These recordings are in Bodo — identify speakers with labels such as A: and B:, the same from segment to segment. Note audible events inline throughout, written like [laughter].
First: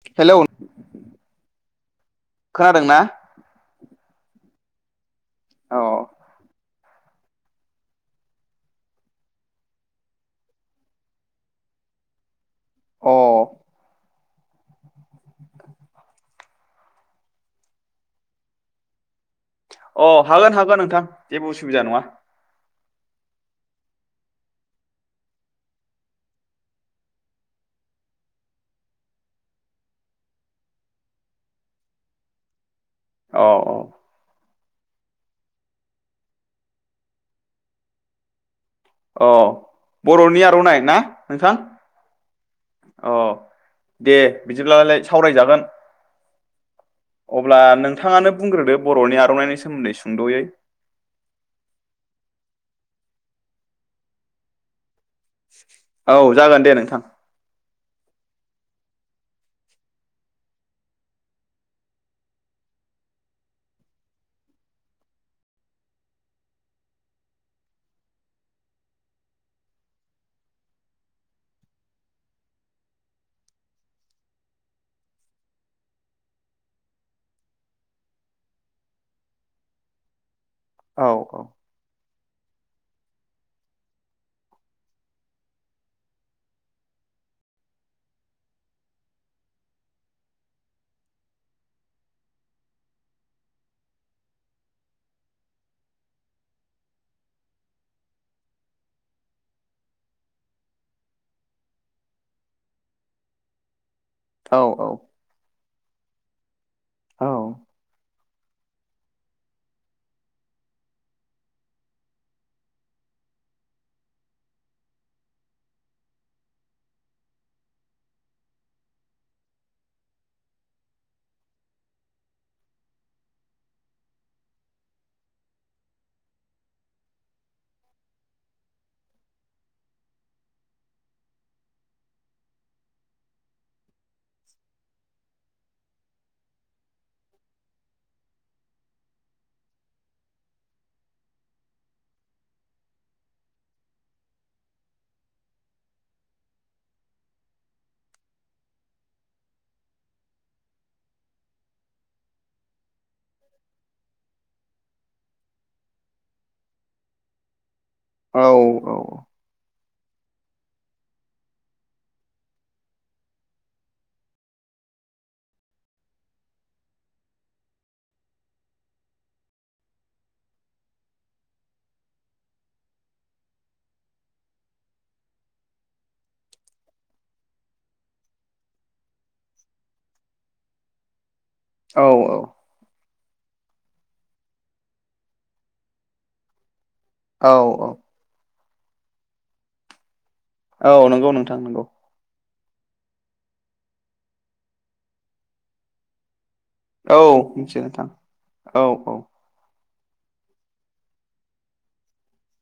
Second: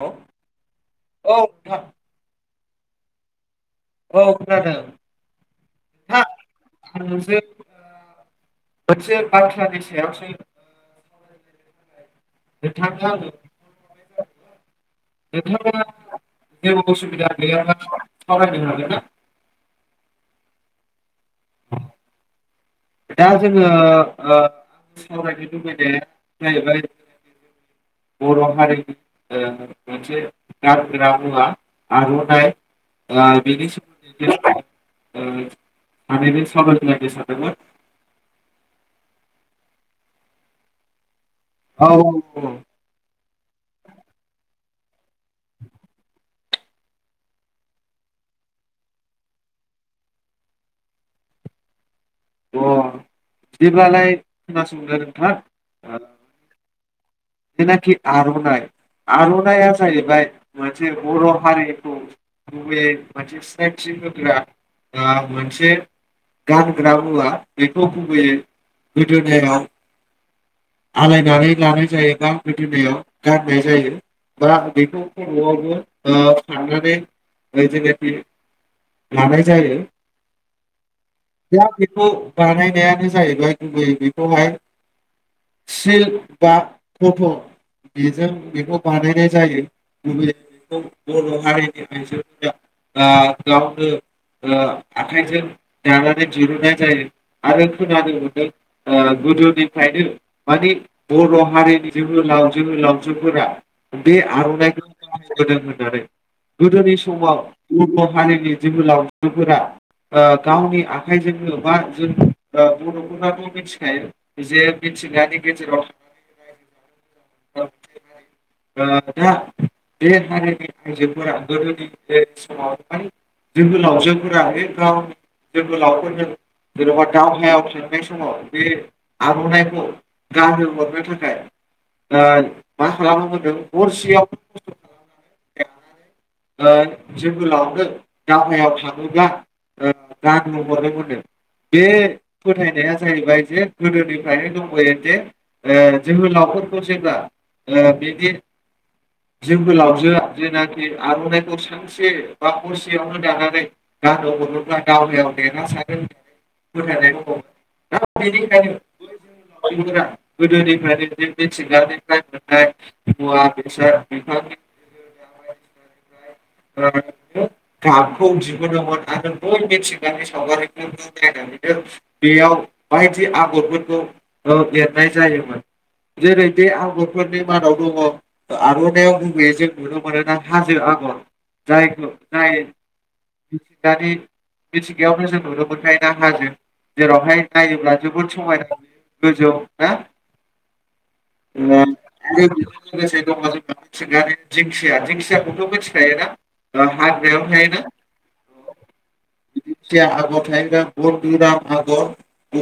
A: औ
B: हेलौ
A: औ
B: खोनादों ना?
A: औ खोनादों
B: औ
A: हा आं मोनसे मोनसे बाथ्रानि सायावसो ओ नोंथांआ
B: अ
A: आंनो नोंथाङा जेबो उसुबिदा गैयाबा सावरायनो हागाय ना?
B: अ हागोन हागोन नोंथां जेबो उसुबिदा नङा
A: दा जोङो आं सावरायनो लुबैदों जाहैबायोंनि बर हारिनि ओ मोनसे गानग्रा मुवा आरनाइ आ
B: औ
A: बिनि
B: औ
A: ओ थारैनो [inaudible] साबायखर
B: अ बरनि आरनाइ ना नोंथां
A: औ औ
B: अ दे बिदिब्लालाय सावरायजागोन अब्ला नोंथाङानो बुंग्रोदो बर'नि आर'नाइनि सोमोनदै सुंद'यै
A: अ बिदिब्लालाय खोनासंदो नोंथां ओ
B: औ जागोन दे नों थां
A: जेनाखि आर'नाइ आर'नाया जाहैबाय मोनसे बर' हारिखौ गुबैयै मोनसे सिनायथि होग्रा ओ मोनसे गानग्रा मुवा बेखौ गुबैयै गोदोनायाव आलायनानै लानाय जायो गां गोदोनायाव गाननाय जायो बा बेखौ खर'आवबो ओ फाननानै जेनाखि लानाय जायो
B: औ औ
A: खौ बानायनायानो जाहैबाय गुबै बेखौहाय सिल्क बा फथ' बेजों बेखौ बानायनाय जायो गुबैय बेखौ बर' हारिनि आइजोफोरा आ गावनो ओ आखाइजों दानानै दिरुननाय जायो आरो खोनानो मोनदों ओ गोदोनिफ्रायनो माने बर' हारिनि बिर जोहोलाव जोहोलावजोफोरा बे
B: औ
A: आर'नाइखौ [unintelligible] होननानै गोदोनि
B: औ
A: समाव [unintelligible] हारि जोंनि जोहोलावजोफोरा ओ गावनि आखाइजोंनो बा जों ओ बर'फोरनाथ' मिथिखायो जे मिथिगानि गेजेराव थानानै रायजो दा बे हारिनि आइजोफोरा गोदोनि जे समाव माने जोहोलावजोफोरा बे गावनि जोहोलावफोरजों जेन'बा दावहायाव थांनाय समाव बे आर'नाइखौ गानहोहरनो थाखाय ओ मा खालामो मोन नो हरसेयाव खस्थ' खालामनानै दानानै ओ जोहोलावनो दावायाव थाङोब्ला ओ गानहो हरो मोन नो बे फोथायनाया जाहैबाय जे गोदोनिफ्रायनो दंबोयो जे ओ जोहोलाव फोरखौ जेब्ला ओ बिदि जोहोलावजो जेनाखि आर'नाइखौ सानसे बा हरसेयावनो दानानै गानो हरोब्ला दावहायाव देरहा सारगोन होननानै फोथायनाय दङ दा
B: औ
A: बेनिखायनो [unintelligible] गोदोनिफ्रायनो जे मिथिंगानिफ्राय मोननाय मुवा बेसाद बिफांनि जा गाबखौ दिहुनोमोन आरो बै मिथिंगानि सावगारिफोरखौ नायनानैनो बेयाव बायदि आगरफोरखौ ओ एरनाय जायोमोन जेरै बे आगरफोरनि मादाव दङ आर'नाइयाव गुबैयै जों नुनो मोनोना हाजो आगर जायखौ
B: औ
A: जाय मिथिंगानि मिथिंगायावनो जों नुनो मोनखायो ना हाजो जेरावहाय
B: औ औ
A: नायोब्ला जोबोद समाय जायो गोजौआव ना
B: औ नंगौ नोंथां
A: ओ
B: नंगौ
A: आरो लोगोसे दङ जोंहा मिथिंगानि दिंखिया दिंखियाखौथ' मिथिखायोना ओ
B: औ
A: हाग्रायाव थायोना
B: मिथियो नोंथां औ औ
A: दिंखिया आगर थायोब्ला बरदुराम आगर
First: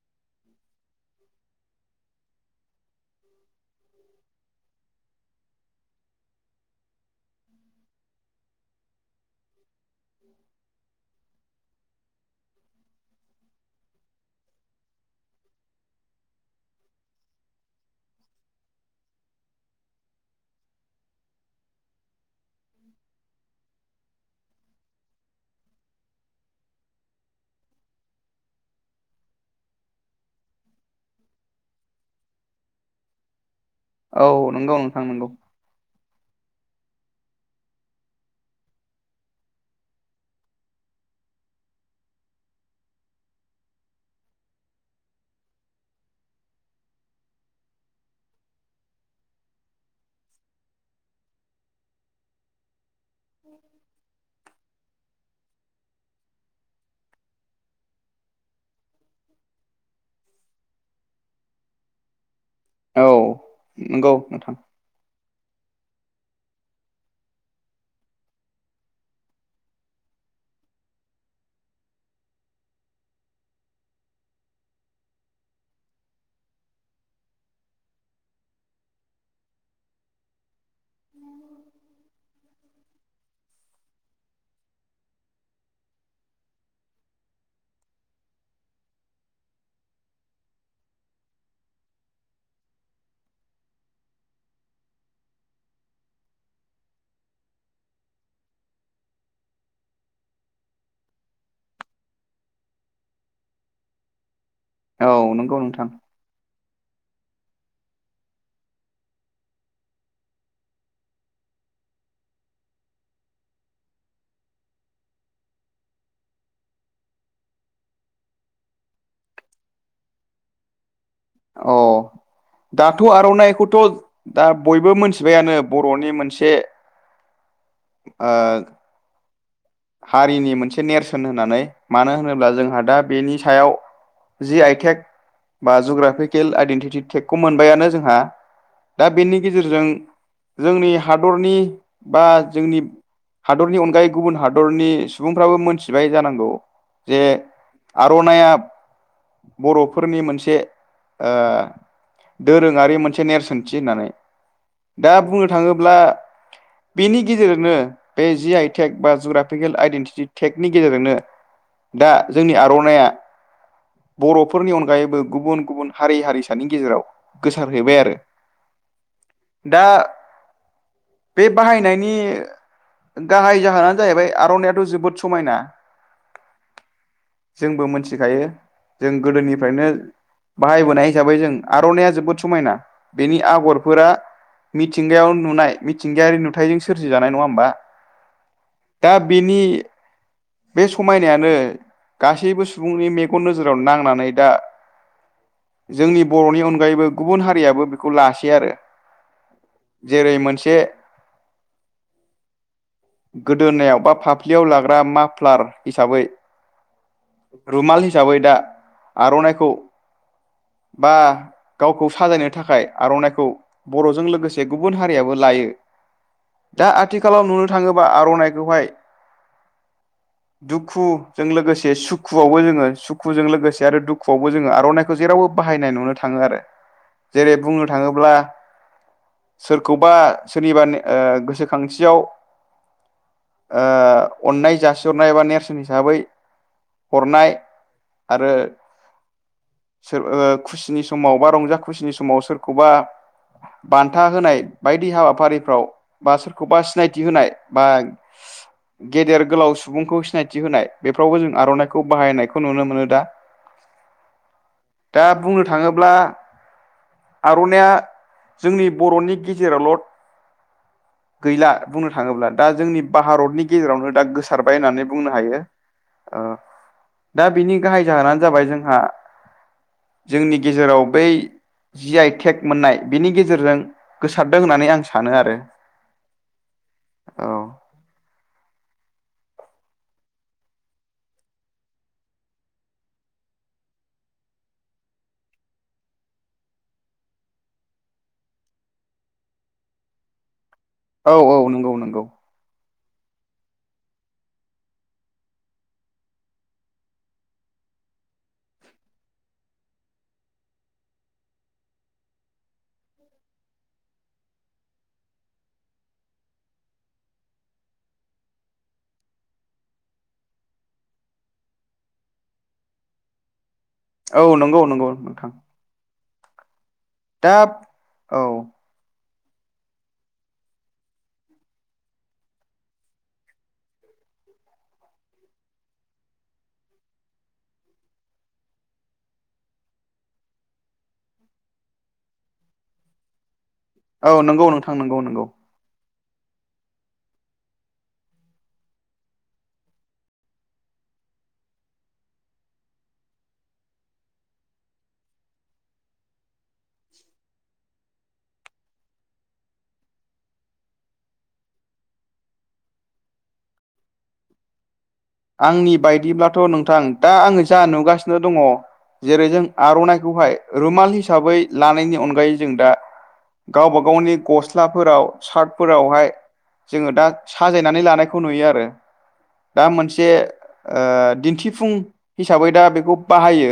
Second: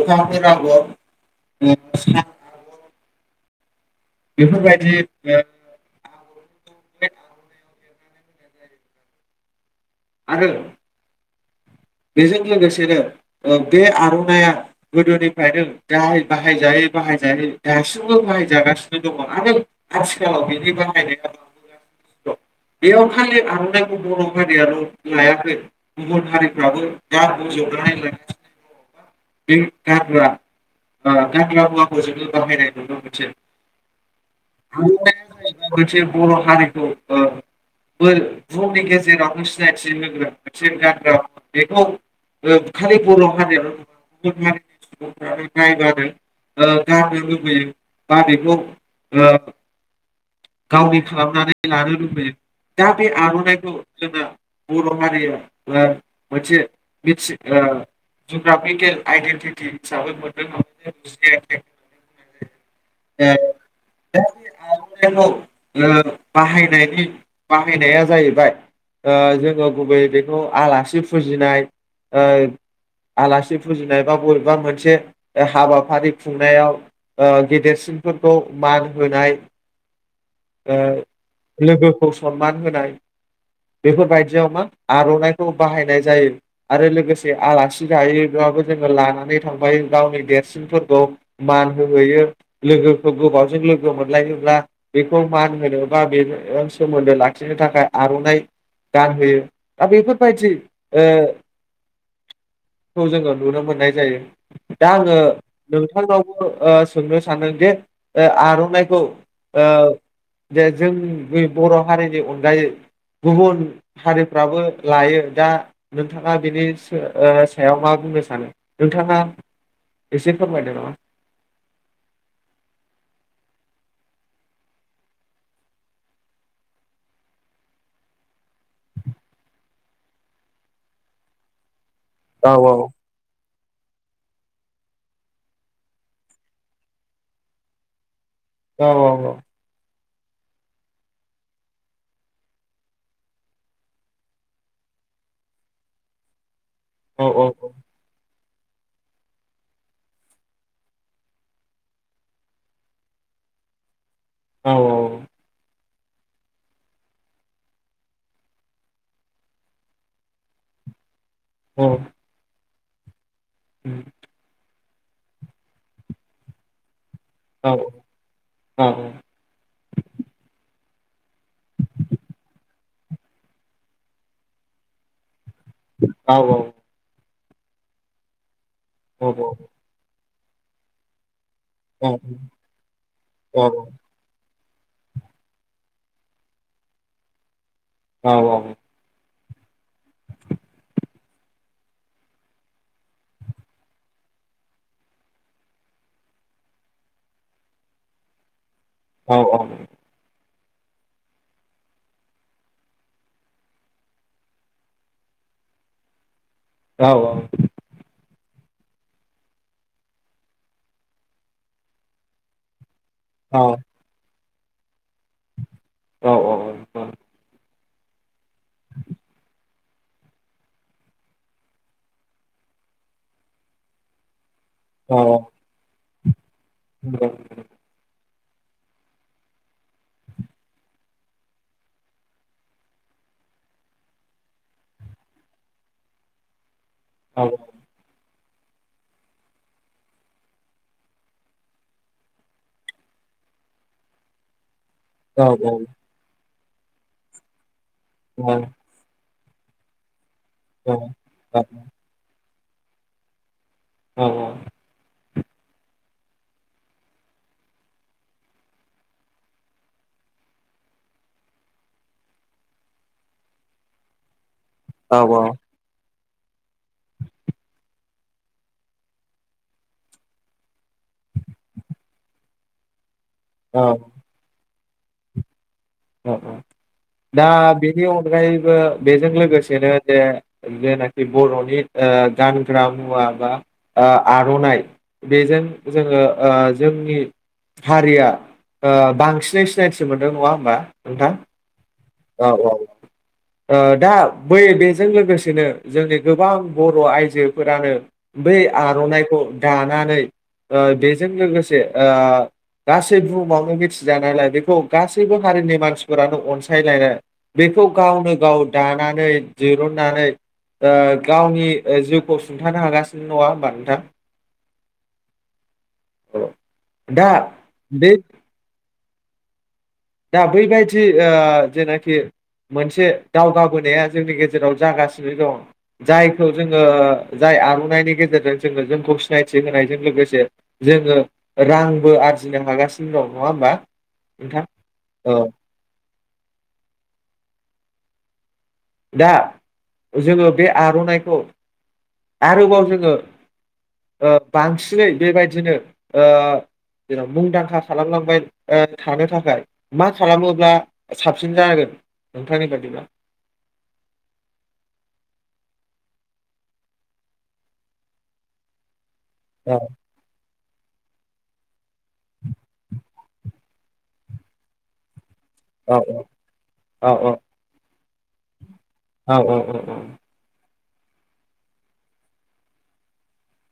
A: अखाफोर आगर सान आगर बेफोरबायदि ओ आगर एरोमोन आर'नाइयाव आरो बेजों लोगोसेनो ओ बे आर'नाइया गोदोनिफ्रायनो बाहायजायै बाहायजायै दासिमबो बाहायजागासिनो दङ आरो आथिखालाव बेनि बाहायनाया बांबोगासिनो दं बेयाव खालि आर'नाइखौ बर' हारियाल' लायाखै गुबुन हारि [unintelligible] बे गानग्रा ओ गानग्रा मुवाखौ जोङो बाहायनाय नुनो मोनसै
B: औ नंगौ नोंथां
A: आर'नाइया
B: नंगौ
A: जाहैबाय मोनसे बर' हारिखौ ओ बुहुमनि गेजेरावनो सिनायथि होग्रा मोनसे गानग्रा बेखौ ओ खालि बर' हारियल' नङा गुबुन हारिनि सुबुंफ्रानो बायबानो ओ गाननो लुबैयो बा बेखौ ओ गावनि खालामनानै लानो लुबैयो दा बे आर'नाइखौ जोंना बर' हारिया ओ मोनसे ओ जुग्राफिकेल आइडेन्टिटि हिसाबै मोनदों ज
B: औ नंगौ नोंथां
A: आर'नाइखौ बाहायनायनि बाहायनाया जाहैबाय ओ जोङो गुबैयै बेखौ आलासि फुजिनाय आलासि फुजिनाय बा बबेबा मोनसे हाबाफारि खुंनायाव ओ गेदेरसिनफोरखौ मान होनाय ओ लोगोखौ सनमान होनाय बेफोरबायदियाव मा आर'नाइखौ बाहायनाय जायो आरो लोगोसे आलासि जायो बो जोङो लानानै थांफायो गावनि देरसिनफोरखौ मान होहोयो लोगोखौ गोबावजों लोगो मोनलायोब्ला बेखौ मान होनो बा बेजोंजों सोमोन्दो लाखिनो थाखाय आर'नाइ गानहोयो दा बेफोरबायादि ओ खौ जोङो नुनो मोननाय जायो दा आङो
B: औ नंगौ नोंथां
A: नोंथांनावबो सोंनो सानदों जे ओ आर'नाइखौ ओ जे जों बर' हारिनि अनगायै गुबुन हारिफ्राबो लायो दा नोंथाङा ओ बिनि सा सायाव मा बुंनो सानो नोंथाङा एसे फोरमायदो नामा
B: अ दाथ' आर'नाइखौथ' दा बयबो मिनथिबायानो बर'नि मोनसे ओ हारिनि मोनसे नेरसोन होननानै मानो होनोब्ला
A: औ
B: जोंहा दा बेनि सायाव जि आइ टेक बा जुग्राफिकेल आइडेन्टित टेकखौ मोनबायानो जोंहा
A: औ
B: दा बेनि गेजेरजों जोंनि हादरनि बा जोंनि हादरनि अनगायै गुबुन हादर हादरनि सुबुंफ्राबो मोनथिबाय जानांगौ जे
A: औ
B: आर'नाइया बर'फोरनि मोनसे दोरोङारि मोनसे नेरसोनथि होननानै
A: औ
B: दा बुंनो थाङोब्ला बेनि गेजेरनो बे जि आइटेक बा जुरा फपिकेल आइडेन्टिटि टेकनि गेजेरनो दा जोंनि आरो आरनाइया बर'फोरनि अनगायै अनगायैबो गुबुन गुबुन हारि हारिसानि गेजेराव गोसारहैबाय आरो दा बे बाहायनायनि गाहाय जाहोनानो जाहैबाय आर'नाइयाथ' जोबोद समायना
A: औ औ
B: जोंबो मिथिखायो जों गोदोनिफ्रायनो बाहायबोनाय हिसाबै जों आर'नाइया जोबोद समायना बेनि आगरफोरा मिथिंगायाव नुनाय मिथिंगायारि नुथायजों सोरजिजानाय नङा होमबा
A: औ औ
B: दा बेनि बे समायनायानो गासैबो सुबुंनि मेगन नोजोराव नांनानै दा जोंनि बर'नि अनगायैबो गुबुन हारियाबो बेखौ लासै आरो
A: औ औ
B: से दोननायाव बा फाफ्लियाव लाग्रा माफ्लार हिसाबै
A: औ औ
B: रुमाल हिसाबै दा आर'नाइखौ बा गावखौ साजायनो थाखाय आर'नाइखौ बर'जों लोगोसे जे गुबुन हारियाबो लायो दा आथिखालाव नुनो थाङोबा आर'नाइ बेवहाय दुखुजों लोगोसे सुखुआवबो जोङो सुखुजों लोगोसे आरो दुखुआव जों आर'नाइखौ जेरावबो बाहायनाय नुनो थाङो थाङो आरो जेरै बुंनो थाङोब्ला सोरखौबा सोरनिबा ओ गोसोखांथियाव ओ अननाय जासिहरनाय बा नेरसोन हिसाबै हरनाय आरो सोर ओ खुसिनि समाव बा रंजा खुसिनि समाव सोरखौबा बान्था होनाय बायदि हाबाफारिफ्राव बा सोर खौबा सिनायथि होनाय बा गेदेर गोलाव सुबुंखौ सिनायथि होनाय बेफ्रावबो जों आर'नाइखौ बाहायनायखौ खौ नुनो मोनो दा
A: औ औ
B: दा बुंनो थाङोब्ला आर'नाइया जोंनि बर'नि गेजेरावल' गैला बुंनो थाङोब्ला दा जोंनि भारतनि गेजेरावनो दा गोसो सारबाय होननानै बुंनो हायो ओ दा बिनि गाहाय जाहोनानो जाबाय जोंहा जोंनि गेजेराव बै जि आइ टेक मोननाय बिनि गेजेरजों
A: औ
B: गोसारदों होननानै आं सानो आरो
A: औ औ दा
B: औ
A: बेनि अनगा अनगायैबो बेजों लोगोसेनो जे जेनाखि बर'नि ओ गानग्रा मुवा बा ओ आर'नाइ ओ बेजों जोङो ओ जोंनि हारिया ओ बांसिनै सिनायथि मोनदों नङा होमबा नोंथां
B: औ औ नंगौ नंगौ
A: औ औ दा बै बेजों लोगोसेनो जोंनि गोबां बर' आइजोफोरानो बै आर'नाइखौ दानानै ओ बेजों लोगोसे ओ गासै बुहुमावनो मिथिजानायलाय बेखौ गासैबो हारिनि मानसिफोरानो अनसाय टाइगारा
B: औ नंगौ नंगौ नोंथां
A: औ
B: दाब औ
A: दा बैबायदि ओ जेनाखि मोनसे दावगाबोनाया जोंनि गेजेराव जागासिनो दं जायखौ जोङो जाय आर'नाइनि गेजेरजों जोङो जोंखौ सिनायथि होनायजों लोगोसे जोङो रांबो आरजिनो हागासिनो दं नङा होमबा
B: औ नंगौ‌ नोंथां थां नंगौ
A: औ
B: नंगौ
A: दा जोङो बे आर'नाइखौ आरोबाव जोङो बांसिनै बेबायदिनो ओ जेन मुंदांखा खालामलांबाय थानो थाखाय मा खालामोब्ला साबसिन जानांगोन नोंथांनि बायदिब्ला
B: आंनि बायदिब्लाथ नोंथां दा आङो जा नुगासिनो दङ जेरै जों
A: औ
B: आर'नाइखौहाय रुमाल हिसाबै लानायनि अनगायै जों दा गावबा गावनि गस्लाफोराव
A: औ
B: सार्टफोरावहाय
A: औ
B: जोङो दा
A: औ
B: साजायनानै लानाय खौ नुयो आरो
A: औ औ औ औ
B: से दिन्थिफुं हिसाबै दा बेखौ बाहायो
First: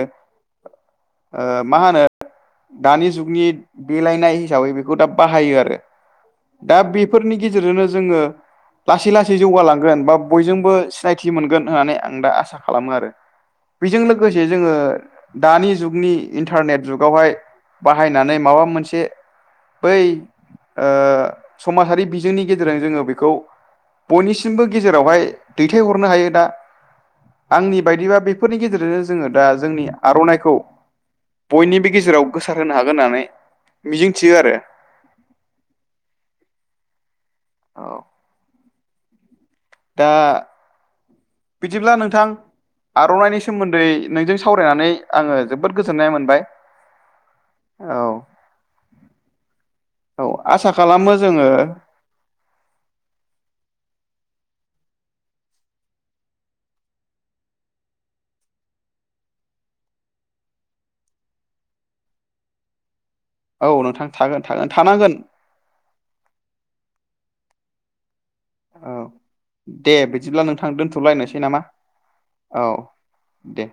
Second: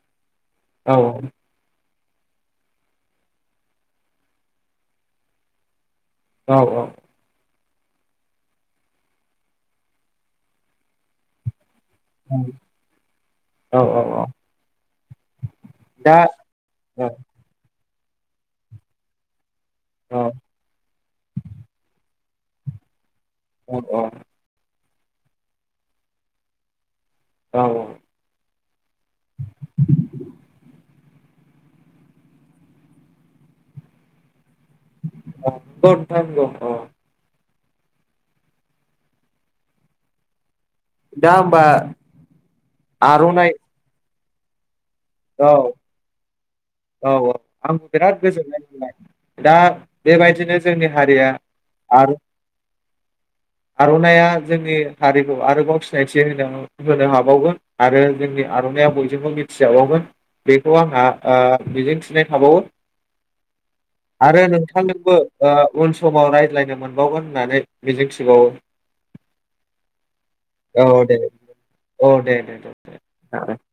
A: औ
B: ओ मा होनो दानि जुगनि देलायनाय हिसाबै बेखौ दा बाहायो आरो दा बेफोरनि गेजे रजोंनो जोङो लासै लासै जौगालांगोन बा बयजोंबो सिनायथि मोनगोन होननानै आं दा
A: औ
B: आसा खालामो आरो
A: औ
B: बेजों
A: औ
B: लोगोसे जोङो दानि जुगनि
A: दा
B: इन्टारनेट
A: औ
B: जुगावहाय बाहायनानै माबा मोनसे बै
A: औ
B: ओ समाजारि बि जोंनि गेजेरजों जोङो खौ
A: औ
B: बयनिसिमबो गेजेरावहाय दै दै हरनो हायो दा
A: औ
B: आंनि बायदिबा बेफोरनि गेजेरजों जोङो दा जोंनि आर'नाइखौ बयनिबो गेजेराव गोसार होनो हागोन होननानै मिजिंथियो आरो
A: दाथ थायिम दं थ
B: औ दा
A: दा होमबा
B: बिदिब्ला नोंथां आर'नाइनि
A: आर'नाइ
B: सोमोन्दै नोंजों सावरायनानै आङो
A: औ
B: जोबोद गोजोननाय मोनबाय
A: औ औ आंबो
B: औ
A: बिराद गोजोननाय मोनबाय दा
B: औ
A: बेबायदिनो
B: आसा
A: जोंनि
B: खालामो
A: हारिया
B: जोङो
A: आर'नाइया दा जोंनि हारिखौ आरोबाव सिनायथि होनो होनो हाबावगोन आरो जोंनि आर'नाइया बयजोंबो मिथिजाबावगोन बेखौ आंहा ओ मिजिं थिनाय थाबावो
B: औ नोंथां थागोन
A: आरो
B: थागोन थानांगोन
A: नोंथांजोंबो ओ उन समाव रायज्लायनो मोनबावगोन होननानै बेजोंखि
B: औ दे बिदिब्ला नोंथां
A: औ दे
B: दोनथ'लायनोसै नामा
A: औ दे दे
B: औ
A: दे आरो
B: दे